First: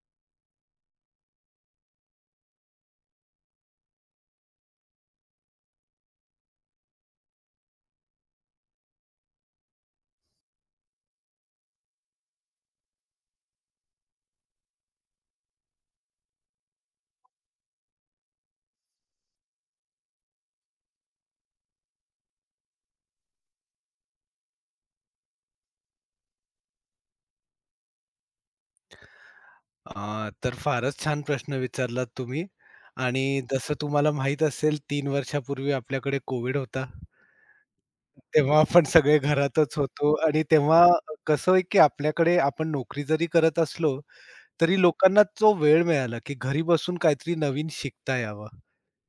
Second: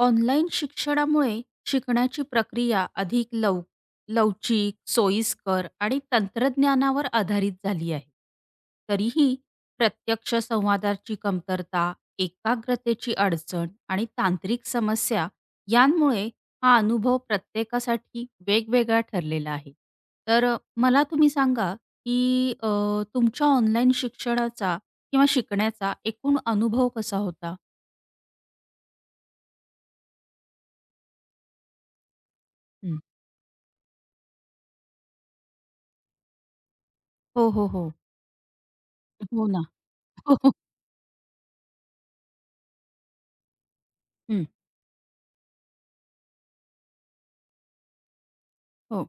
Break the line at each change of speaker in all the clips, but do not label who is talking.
Online शिक्षणामुळे शिकण्याची प्रक्रिया अधिक लवचिक, सोयीस्कर आणि तंत्रज्ञानावर आधारित झाली आहे. तरीही प्रत्यक्ष संवादाची कमतरता, एकाग्रतेची अडचण आणि तांत्रिक समस्या यांमुळे हा अनुभव प्रत्येकासाठी वेगवेगळा ठरलेला आहे. तर मला तुम्ही सांगा, की तुमच्या ऑनलाईन शिक्षणाचा किंवा शिकण्याचा एकूण अनुभव कसा होता?
तर फारच छान प्रश्न विचारलात तुम्ही.
हं.
आणि जसं तुम्हाला माहीत असेल 3 वर्षापूर्वी आपल्याकडे कोविड होता.
हो, हो, हो.
तेव्हा आपण सगळे
हो ना.
घरातच होतो
हो,
आणि
हो.
तेव्हा कसं आहे, की आपल्याकडे आपण नोकरी जरी करत असलो,
हं.
तरी लोकांना तो वेळ मिळाला, की घरी बसून काहीतरी नवीन शिकता यावं.
हो.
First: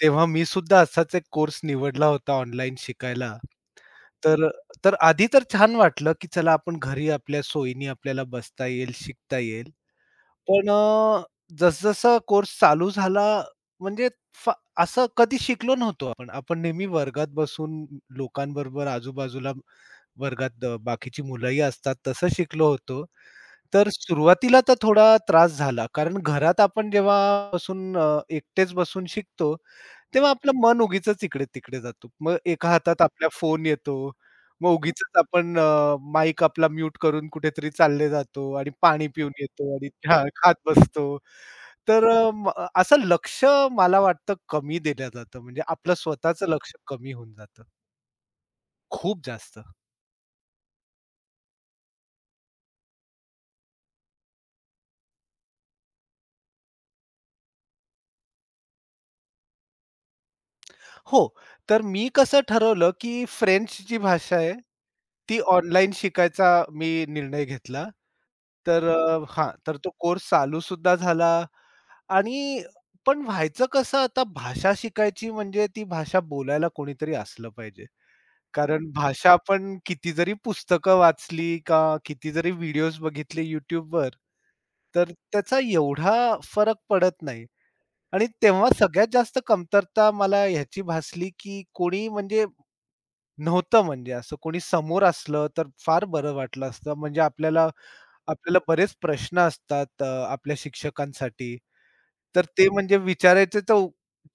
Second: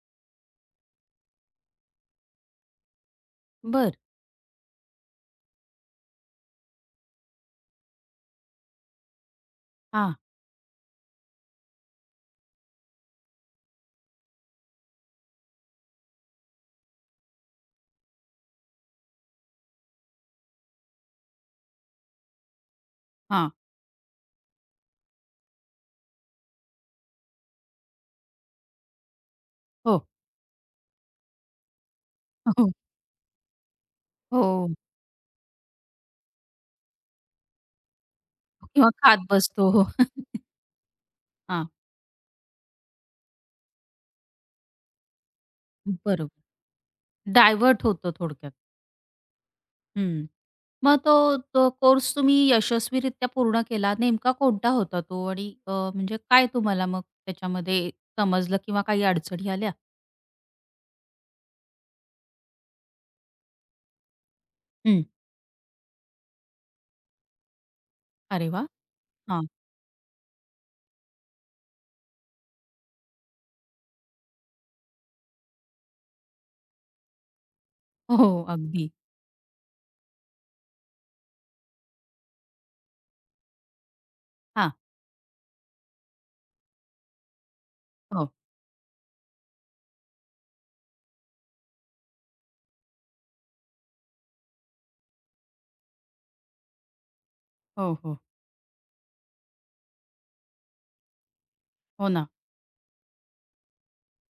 तेव्हा मी सुद्धा असाच एक कोर्स निवडला होता ऑनलाईन शिकायला.
बरं.
तर तर आधी तर छान वाटलं, की चला आपण घरी आपल्या सोयीने आपल्याला बसता येईल, शिकता येईल.
हा,
पण जसं कोर्स चालू झाला म्हणजे फा असं कधी शिकलो नव्हतो आपण. आपण नेहमी वर्गात बसून लोकांबरोबर आजूबाजूला वर्गात बाकीची मुलंही असतात तसं शिकलो होतो.
हा,
तर सुरुवातीला तर थोडा त्रास झाला कारण घरात आपण जेव्हा बसून एकटेच बसून शिकतो,
हो,
तेव्हा आपलं मन उगीचच इकडे-तिकडे जातो. मग एका
हो,
हातात आपल्या फोन येतो.
हो.
मग उगीचच आपण माईक आपला म्यूट करून कुठेतरी चालले जातो आणि
किंवा
पाणी
खात
पिऊन
बसतो.
येतो
हो.
आणि हां, खात बसतो.
हां,
तर अ, म असं लक्ष मला वाटतं कमी दिलं जातं. म्हणजे आपलं
बरोबर.
स्वतःचं लक्ष कमी होऊन जातं.
डायव्हर्ट होतो थोडक्यात.
खूप जास्त.
हं. मग तो तो कोर्स तुम्ही यशस्वीरित्या पूर्ण केला. नेमका कोणता होता तो? आणि म्हणजे काय तुम्हाला मग त्याच्यामध्ये समजलं किंवा काही अडचणी आल्या?
हो. तर मी कसं ठरवलं, की फ्रेंच जी भाषा आहे,
हं.
ती ऑनलाईन शिकायचा मी निर्णय घेतला.
अरे वाह!
तर
हां.
हां, तर तो कोर्स चालू सुद्धा झाला आणि पण व्हायचं कसं आता भाषा शिकायची म्हणजे ती भाषा बोलायला कोणीतरी असलं पाहिजे.
हो, हो.
कारण
अगदी.
भाषा आपण किती जरी पुस्तकं वाचली का किती जरी व्हिडिओज बघितले YouTubeवर,
हां.
तर त्याचा एवढा फरक पडत नाही. आणि
हो,
तेव्हा सगळ्यात जास्त कमतरता मला ह्याची भासली, की कोणी म्हणजे नव्हतं म्हणजे असं कोणी समोर असलं तर फार बरं वाटलं असतं. म्हणजे आपल्याला
हो, हो.
आपल्याला बरेच प्रश्न असतात आपल्या शिक्षकांसाठी.
हो ना.
तर ते म्हणजे विचारायचे तर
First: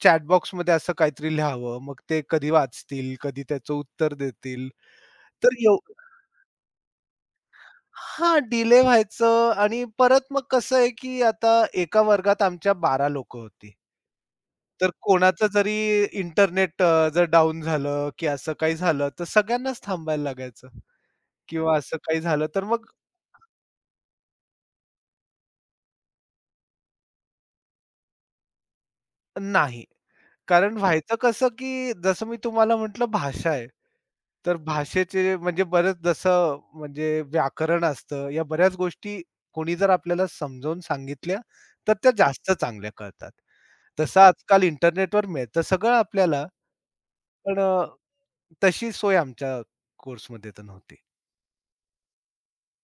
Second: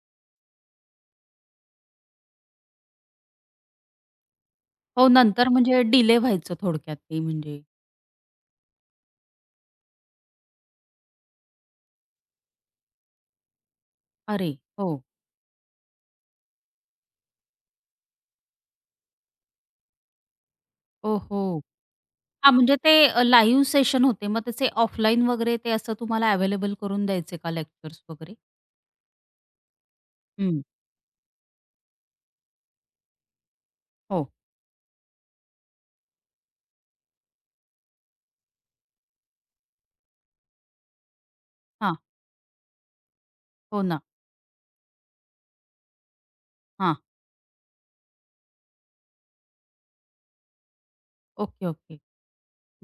चॅट बॉक्समध्ये असं काहीतरी लिहावं. मग ते कधी वाचतील, कधी त्याचं उत्तर देतील.
हो, नंतर
तर एव
म्हणजे डिले व्हायचं थोडक्यात ते म्हणजे.
हां, डिले व्हायचं आणि परत मग कसं आहे, की आता एका वर्गात आमच्या 12 लोकं होती.
अरे!
तर
हो.
कोणाचं जरी इंटरनेट जर डाउन झालं, की असं काही झालं, तर सगळ्यांनाच थांबायला लागायचं
ओहो!
किंवा असं काही झालं,
हां,
तर
म्हणजे
मग
ते लाईव्ह सेशन होते. मग त्याचे ऑफलाईन वगैरे ते असं तुम्हाला अवेलेबल करून द्यायचे का लेक्चर्स वगैरे?
नाही.
हं,
कारण व्हायचं कसं, की जसं मी तुम्हाला म्हटलं भाषा आहे.
हो.
तर भाषेचे म्हणजे बरंच जसं म्हणजे व्याकरण असतं, या बऱ्याच गोष्टी कोणी जर आपल्याला समजावून सांगितल्या, तर
हां,
त्या जास्त चांगल्या कळतात.
हो ना.
तसं आजकाल इंटरनेटवर मिळतं सगळं आपल्याला,
हां,
पण तशी सोय आमच्या कोर्समध्ये तर नव्हती.
Okay, okay.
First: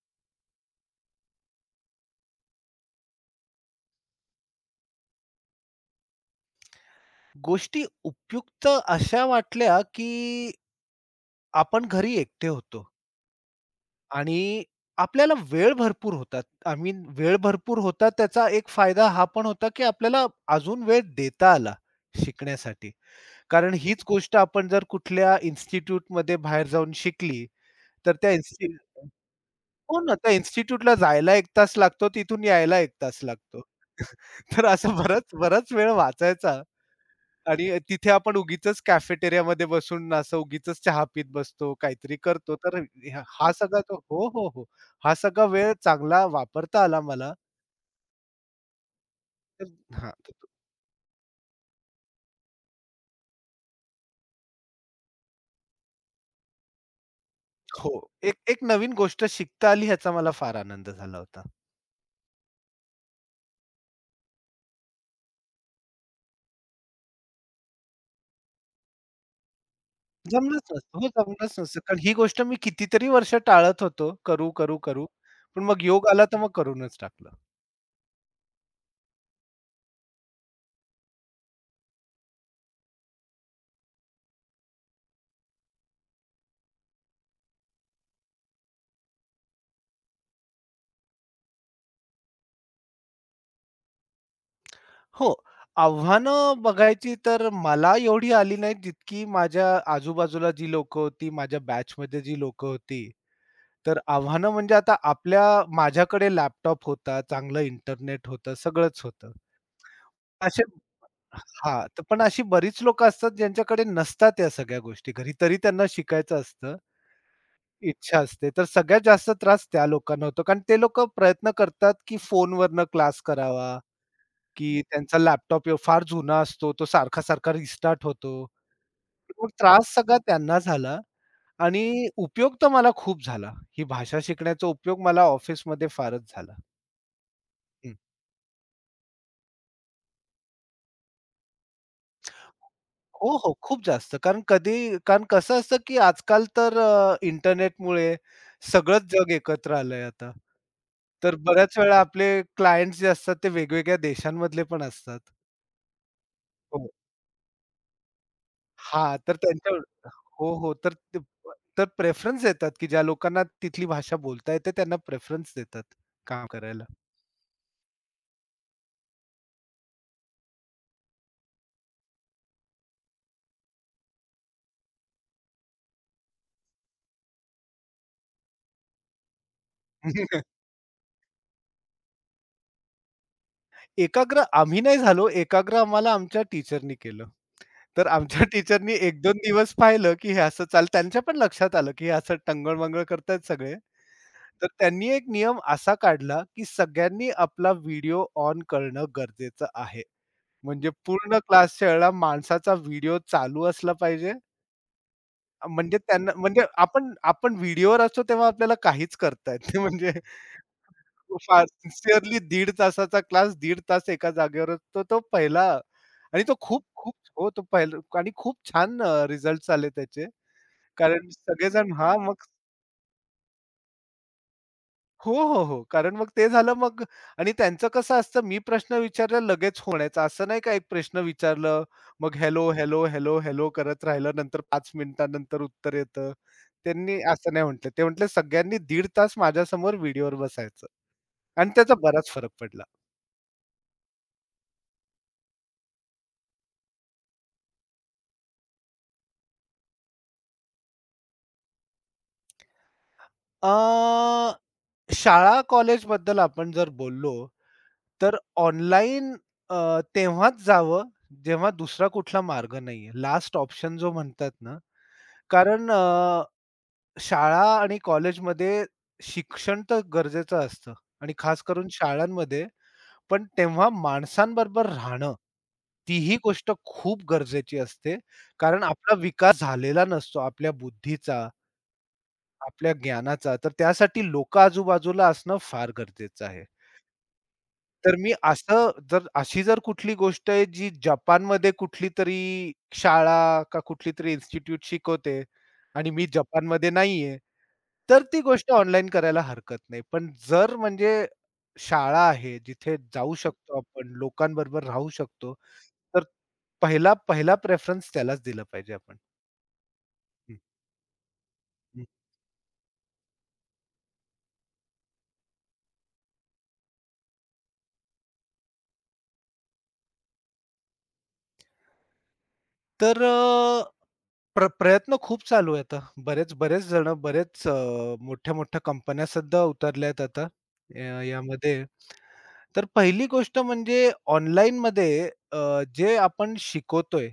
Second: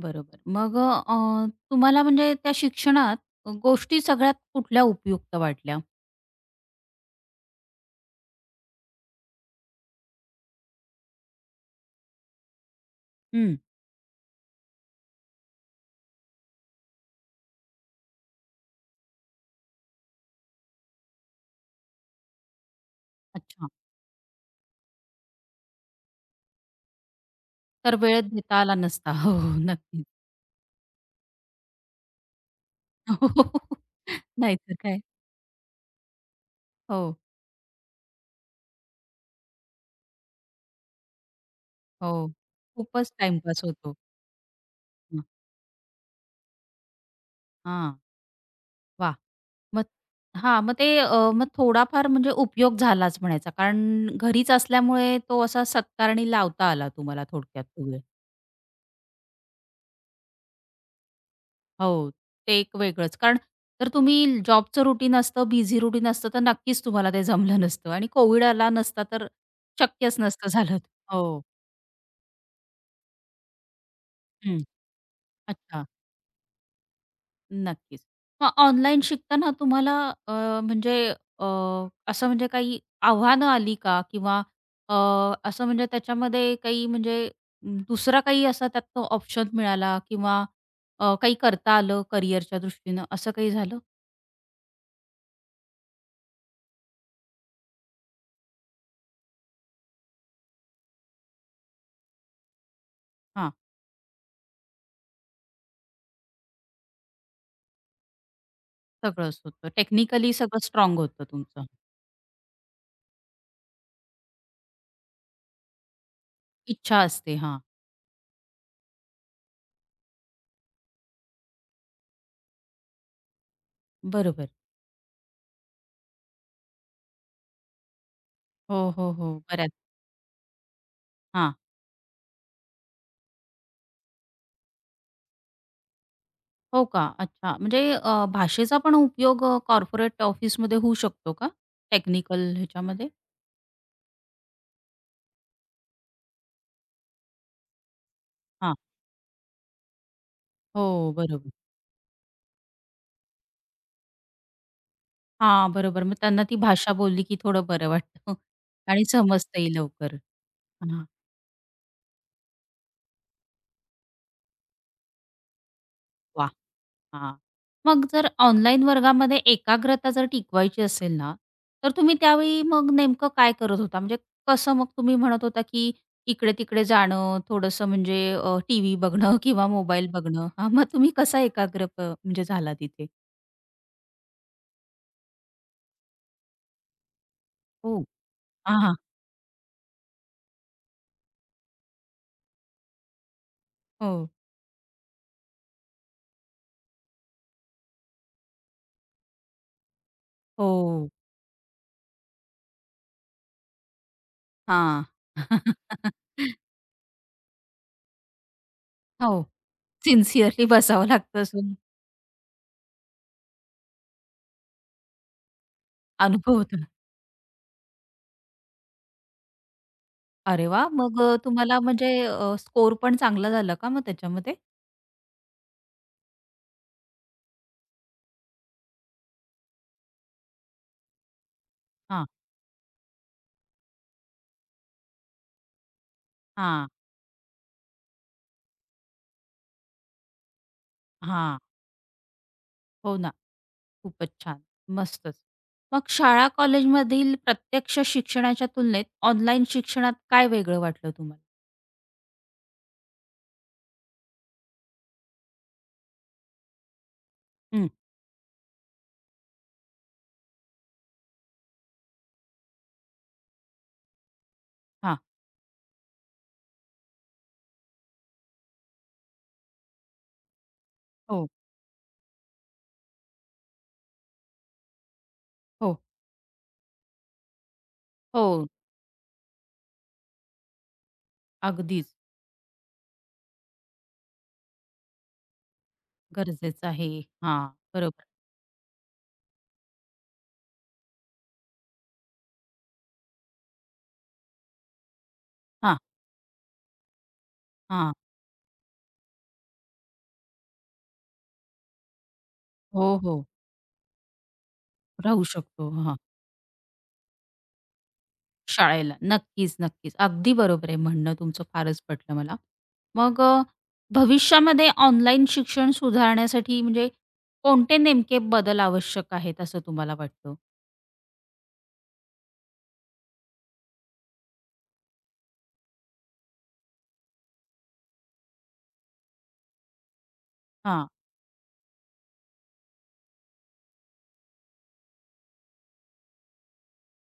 बरोबर. मग तुम्हाला म्हणजे त्या शिक्षणात गोष्टी सगळ्यात कुठल्या उपयुक्त वाटल्या?
गोष्टी उपयुक्त अशा वाटल्या, की आपण घरी एकटे होतो
हं.
आणि आपल्याला वेळ भरपूर होता. आय मीन वेळ भरपूर होता त्याचा एक फायदा हा पण होता, की आपल्याला अजून वेळ देता आला शिकण्यासाठी.
अच्छा.
कारण हीच गोष्ट आपण जर कुठल्या इन्स्टिट्यूटमध्ये बाहेर जाऊन शिकली,
तर
तर
वेळेत
त्या
देता
इन्स्टि
आला नसता. हो, हो,
हो
नक्कीच.
ना, त्या इन्स्टिट्यूटला जायला 1 तास लागतो, तिथून यायला 1 तास लागतो. तर
नाहीतर
असा
काय.
बराच बराच वेळ वाचायचा
हो,
आणि तिथे आपण उगीचच कॅफेटेरियामध्ये बसून असं उगीचच चहा पीत बसतो,
हो.
काहीतरी करतो. तर
खूपच
ह हा
टाईमपास
सगळा
होतो.
तो हो, हो, हो. हा सगळा वेळ चांगला वापरता आला मला.
हां, वाह!
तर
मग
हां.
हां, मग ते मग थोडाफार म्हणजे उपयोग झालाच म्हणायचा. कारण घरीच असल्यामुळे तो असा सत्कारणी लावता आला तुम्हाला थोडक्यात तो
हो.
वेळ.
एक एक नवीन गोष्ट शिकता आली ह्याचा मला फार आनंद झाला होता.
हो, ते एक वेगळंच. कारण जर तुम्ही जॉबचं रुटीन असतं, बिझी रुटीन असतं, तर नक्कीच तुम्हाला ते जमलं नसतं आणि कोविड आला नसता तर शक्यच नसतं
जमलंच
झालं.
नसतं. हो,
हो.
जमलंच नसतं. कारण ही गोष्ट मी कितीतरी वर्ष टाळत होतो. करू,
हं.
करू, करू. पण मग
अच्छा.
योग आला तर मग करूनच टाकलं.
नक्कीच. मग ऑनलाईन शिकताना तुम्हाला अ, म्हणजे अ, असं म्हणजे काही आव्हानं आली का? किंवा अ, असं म्हणजे त्याच्यामध्ये काही म्हणजे दुसरा काही असा त्यातनं ऑप्शन मिळाला किंवा काही करता आलं करिअरच्या दृष्टीनं असं काही झालं?
हो. आव्हानं बघायची तर मला एवढी आली नाहीत, जितकी माझ्या आजूबाजूला जी लोक होती, माझ्या बॅचमध्ये जी लोक होती.
हां,
तर आव्हानं म्हणजे आता आपल्या माझ्याकडे लॅपटॉप होता, चांगलं इंटरनेट होतं, सगळंच होतं.
सगळंच होतं. टेक्निकली
असे
सगळं स्ट्राँग होतं तुमचं.
हां, तर पण अशी बरीच लोक असतात, ज्यांच्याकडे नसतात या सगळ्या गोष्टी घरी, तरी त्यांना शिकायचं असतं,
इच्छा असते. हां,
इच्छा असते. तर सगळ्यात जास्त त्रास त्या लोकांना होतो, कारण ते लोकं प्रयत्न करतात, की फोनवरनं क्लास करावा
बरोबर.
की त्यांचा लॅपटॉप फार जुना असतो. तो सारखा-सारखा रिस्टार्ट होतो.
हो, हो, हो.
मग
बऱ्याच
त्रास सगळा त्यांना झाला
हां.
आणि उपयोग तर मला खूप झाला. ही भाषा शिकण्याचा उपयोग मला ऑफिसमध्ये फारच झाला.
हो का? अच्छा. म्हणजे
हं.
भाषेचा पण उपयोग कॉर्पोरेट ऑफिसमध्ये होऊ शकतो का? टेक्निकल ह्याच्यामध्ये?
हो, हो. खूप जास्त. कारण कसं असतं, की आजकाल तर इंटरनेटमुळे
हां.
सगळंच जग एकत्र आलंय आता.
हो,
तर
बरोबर.
बऱ्याच वेळा आपले क्लायंट्स जे असतात ते वेगवेगळ्या देशांमधले पण असतात.
हां, बरोबर. मग त्यांना ती
हो.
भाषा बोलली की थोडं बरं वाटतं आणि
हां, तर
समजतंही
त्यांच्यावर
लवकर.
हो, हो. तर
हां.
ते तर प्रेफरन्स देतात, की ज्या लोकांना तिथली भाषा बोलता येते त्यांना प्रेफरन्स देतात काम
वाह!
करायला.
हां. मग जर ऑनलाईन वर्गामध्ये एकाग्रता जर टिकवायची असेल ना, तर तुम्ही त्यावेळी मग नेमकं काय करत होता? म्हणजे कसं मग तुम्ही म्हणत होता, की इकडे-तिकडे जाणं, थोडंसं म्हणजे टीव्ही बघणं किंवा मोबाईल बघणं. हां, मग तुम्ही कसा एकाग्र म्हणजे झाला तिथे?
एकाग्र आम्ही नाही झालो, एकाग्र आम्हाला आमच्या टीचरनी केलं.
हो.
तर आमच्या टीचरनी
हां,
1-2 दिवस पाहिलं, की हे असं चाल त्यांच्या पण लक्षात आलं, की हे असं टंगळ करतायत सगळे.
हो.
तर त्यांनी एक नियम असा काढला, की सगळ्यांनी आपला व्हिडिओ ऑन करणं गरजेचं आहे. म्हणजे
हो.
पूर्ण क्लासच्या वेळेला माणसाचा व्हिडिओ चालू असला पाहिजे
हां.
म्हणजे त्यांना म्हणजे आपण आपण व्हिडिओवर असतो तेव्हा आपल्याला काहीच
हो.
करता येत नाही म्हणजे
सिन्सिअरली बसावं लागतं
फार
असून
सिन्सिअरली दीड तासाचा क्लास दीड तास एका जागेवर असतो. तो पहिला आणि तो
अनुभव
खूप
होता.
खूप हो, तो पहिला आणि खूप छान रिझल्ट्स आले त्याचे.
अरे वाह! मग
कारण
तुम्हाला
सगळेजण
म्हणजे
हां, मग
स्कोर पण चांगला झाला का मग त्याच्यामध्ये?
हो, हो, हो. कारण मग ते झालं मग आणि त्यांचं कसं असतं मी प्रश्न विचारला लगेच होण्याचा. असं नाही का एक प्रश्न विचारलं,
हां,
मग हॅलो, हॅलो, हॅलो, हॅलो करत राहिलं. नंतर 5 मिनिटानंतर उत्तर येतं.
हां.
त्यांनी असं नाही म्हटलं. ते म्हटले सगळ्यांनी दीड तास माझ्यासमोर व्हिडिओवर बसायचं
हां.
आणि त्याचा बराच फरक पडला.
हो ना. खूपच छान. मस्तच. मग शाळा कॉलेजमधील प्रत्यक्ष शिक्षणाच्या तुलनेत ऑनलाईन शिक्षणात काय वेगळं वाटलं तुम्हाला?
अ, शाळा कॉलेजबद्दल आपण जर बोललो,
हं.
तर ऑनलाईन तेव्हाच जावं, जेव्हा दुसरा कुठला मार्ग नाहीये. लास्ट ऑप्शन जो म्हणतात ना,
हां.
कारण शाळा आणि कॉलेजमध्ये शिक्षण तर गरजेचं असतं आणि
हो,
खास करून शाळांमध्ये. पण तेव्हा माणसांबरोबर राहणं,
हो,
तीही गोष्ट खूप गरजेची असते.
हो.
कारण आपला विकास झालेला नसतो आपल्या बुद्धीचा
अगदीच
आपल्या ज्ञानाचा, तर त्यासाठी लोकं आजूबाजूला असणं फार गरजेचं आहे.
गरजेचं आहे. हां.
तर
बरोबर.
मी असं जर अशी जर कुठली गोष्ट आहे जी जपानमध्ये कुठली तरी शाळा का कुठली तरी इन्स्टिट्यूट शिकवते
हां,
आणि मी जपानमध्ये नाहीये,
हां.
तर ती गोष्ट ऑनलाईन करायला हरकत नाही. पण जर म्हणजे शाळा आहे, जिथे
हो,
जाऊ
हो.
शकतो आपण, लोकांबरोबर राहू
राहू
शकतो,
शकतो. हां.
तर पहिला पहिला प्रेफरन्स त्यालाच दिला पाहिजे
शाळेला.
आपण.
नक्कीच, नक्कीच. अगदी बरोबर आहे म्हणणं तुमचं फारच
हं.
पटलं मला. मग भविष्यामध्ये ऑनलाईन शिक्षण सुधारण्यासाठी म्हणजे कोणते नेमके बदल आवश्यक आहेत असं तुम्हाला वाटतं?
तर प्रयत्न खूप चालू आहेत. बरेच बरेच जण बरेच मोठ्या-मोठ्या कंपन्या सुद्धा उतरल्यात आता अ,
हां,
यामध्ये. तर पहिली गोष्ट म्हणजे ऑनलाईनमध्ये जे आपण शिकवतोय,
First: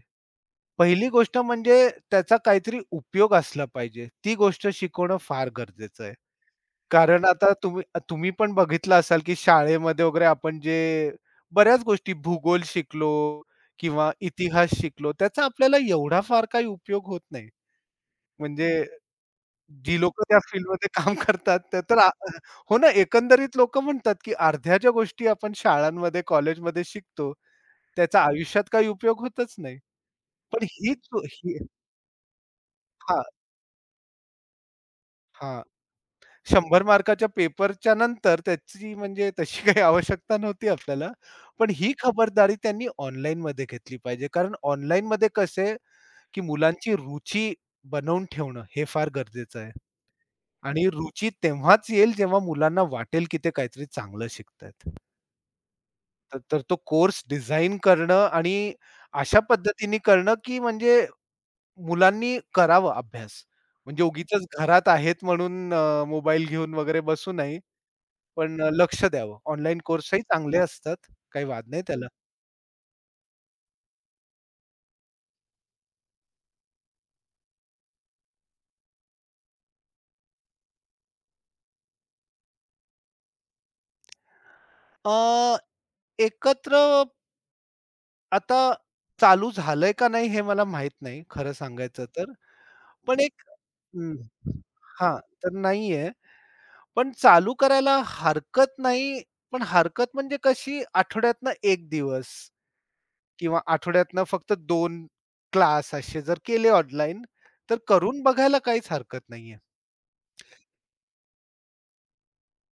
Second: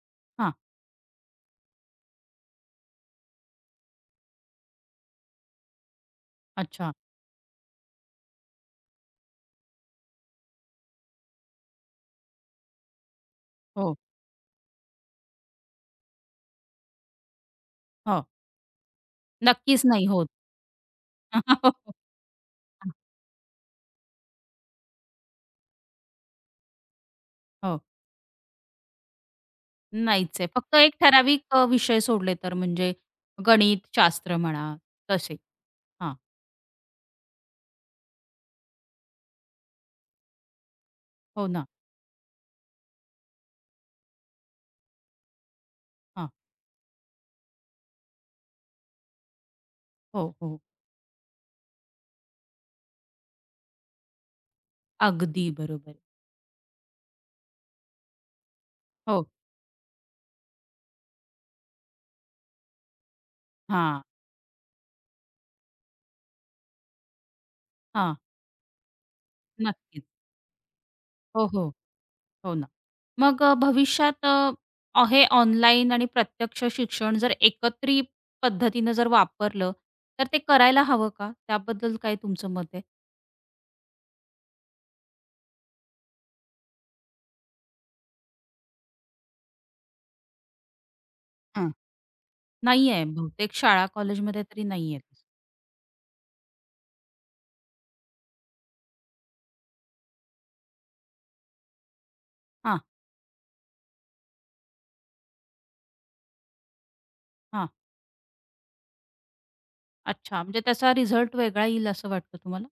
पहिली गोष्ट म्हणजे त्याचा काहीतरी उपयोग असला पाहिजे. ती गोष्ट शिकवणं फार गरजेचं आहे.
अच्छा.
कारण आता तुम्ही तुम्ही पण बघितलं असाल, की शाळेमध्ये वगैरे आपण जे बऱ्याच गोष्टी भूगोल शिकलो
हो,
किंवा इतिहास शिकलो, त्याचा आपल्याला एवढा फार काही उपयोग होत नाही.
हो.
म्हणजे
नक्कीच
जी
नाही
लोकं
होत.
त्या फील्डमध्ये काम करतात, ते तर आ हो ना, एकंदरीत लोकं म्हणतात, की अर्ध्या ज्या गोष्टी आपण शाळांमध्ये, कॉलेजमध्ये शिकतो,
हो,
त्याचा आयुष्यात काही उपयोग होतच नाही.
नाहीच आहे.
पण
फक्त एक
हीच
ठराविक
ही
विषय सोडले तर म्हणजे
हां,
गणित, शास्त्र म्हणा तसे.
हां.
हां,
100 मार्काच्या पेपरच्या नंतर त्याची म्हणजे तशी काही आवश्यकता नव्हती आपल्याला.
हो ना.
पण ही खबरदारी त्यांनी ऑनलाईनमध्ये घेतली पाहिजे. कारण ऑनलाईनमध्ये कसं आहे,
हां.
की मुलांची रुची बनवून ठेवणं हे फार गरजेचं आहे.
हो, हो.
आणि रुची तेव्हाच येईल जेव्हा मुलांना वाटेल, की ते काहीतरी चांगलं शिकतायत.
अगदी बरोबर.
तर तर तो कोर्स डिझाइन करणं आणि
हो.
अशा पद्धतीने करणं, की म्हणजे मुलांनी करावं अभ्यास. म्हणजे
हां,
उगीचच घरात आहेत म्हणून मोबाईल घेऊन वगैरे बसू नये.
हां.
पण लक्ष द्यावं. ऑनलाईन
नक्कीच.
कोर्सही चांगले असतात. काही
हो,
वाद
हो.
नाही त्याला.
हो ना. मग भविष्यात अ, अ, हे ऑनलाईन आणि प्रत्यक्ष शिक्षण जर एकत्रित पद्धतीनं जर वापरलं, तर ते करायला हवं का? त्याबद्दल काय तुमचं मत आहे?
अ, एकत्र आता चालू झालंय का नाही हे मला माहीत नाही खरं सांगायचं तर.
नाहीये.
पण एक
बहुतेक शाळा
हं.
कॉलेजमध्ये तरी नाहीये.
हां, तर नाहीये. पण चालू करायला हरकत नाही. पण हरकत म्हणजे कशी आठवड्यातनं एक दिवस
हां,
किंवा आठवड्यातनं फक्त 2 क्लास असे जर केले ऑनलाईन
हां.
तर करून बघायला काहीच हरकत नाहीये.
अच्छा. म्हणजे त्याचा रिझल्ट वेगळा येईल असं वाटतं तुम्हाला?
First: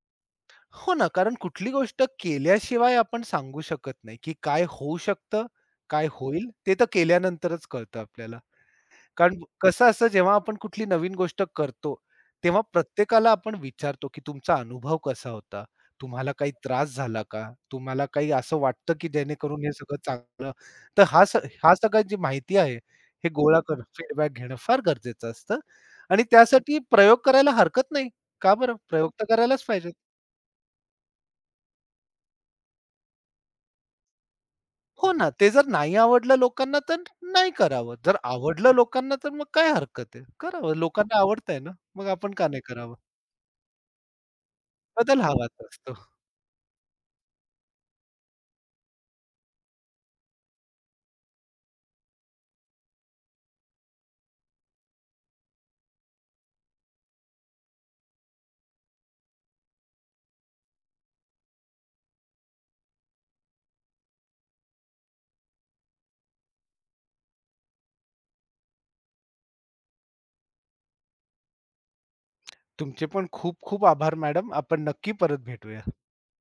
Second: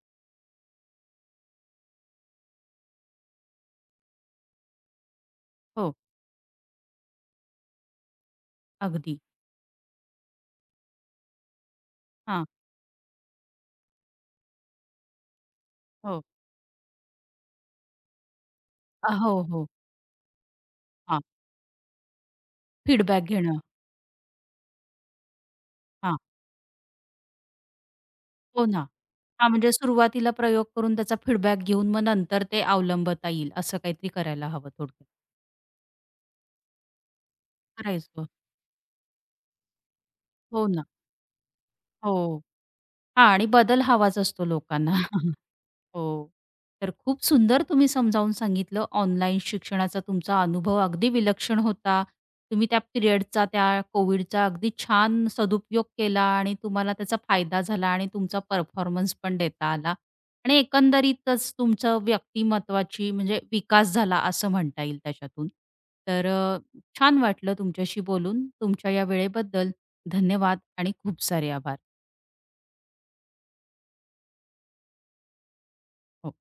हो ना, कारण कुठली गोष्ट केल्याशिवाय आपण सांगू शकत नाही, की काय होऊ शकतं,
हो,
काय होईल? ते तर केल्यानंतरच कळतं आपल्याला.
अगदी.
कारण कसं असतं जेव्हा आपण कुठली नवीन गोष्ट करतो,
हां,
तेव्हा प्रत्येकाला आपण विचारतो, की तुमचा अनुभव कसा होता?
हो.
तुम्हाला काही त्रास झाला का? तुम्हाला काही असं वाटतं, की
अ, हो,
जेणेकरून
हो.
हे सगळं चांगलं तर
हां,
हा स हा सगळ्या जी माहिती आहे,
फीडबॅक
हे
घेणं.
गोळा करणं, फीडबॅक घेणं फार गरजेचं असतं
हां,
आणि त्यासाठी प्रयोग करायला हरकत नाही. का
हो
बरं?
ना.
प्रयोग तर
हां,
करायलाच
म्हणजे
पाहिजे.
सुरुवातीला प्रयोग करून त्याचा फीडबॅक घेऊन मग नंतर ते अवलंबता येईल असं काहीतरी करायला हवं थोडक्यात.
हो ना, ते जर नाही आवडलं लोकांना तर नाही करावं. जर
करायचं.
आवडलं लोकांना तर मग काय हरकत आहे?
हो
करावं.
ना.
लोकांना आवडतंय ना, मग आपण
हो.
का नाही करावं?
हां आणि बदल हवाच असतो लोकांना.
बदल हवाच असतो.
हो. तर खूप सुंदर तुम्ही समजावून सांगितलं. ऑनलाईन शिक्षणाचा तुमचा अनुभव अगदी विलक्षण होता. तुम्ही त्या पिरियडचा, त्या कोविडचा अगदी छान सदुपयोग केला आणि तुम्हाला त्याचा फायदा झाला आणि तुमचा परफॉर्मन्स पण देता आला आणि एकंदरीतच तुमचं व्यक्तिमत्त्वाची म्हणजे विकास झाला असं म्हणता येईल त्याच्यातून. तर छान वाटलं तुमच्याशी बोलून. तुमच्या या वेळेबद्दल धन्यवाद आणि खूप सारे आभार.
तुमचे पण खूप खूप आभार मॅडम. आपण नक्की परत भेटूया.
हो.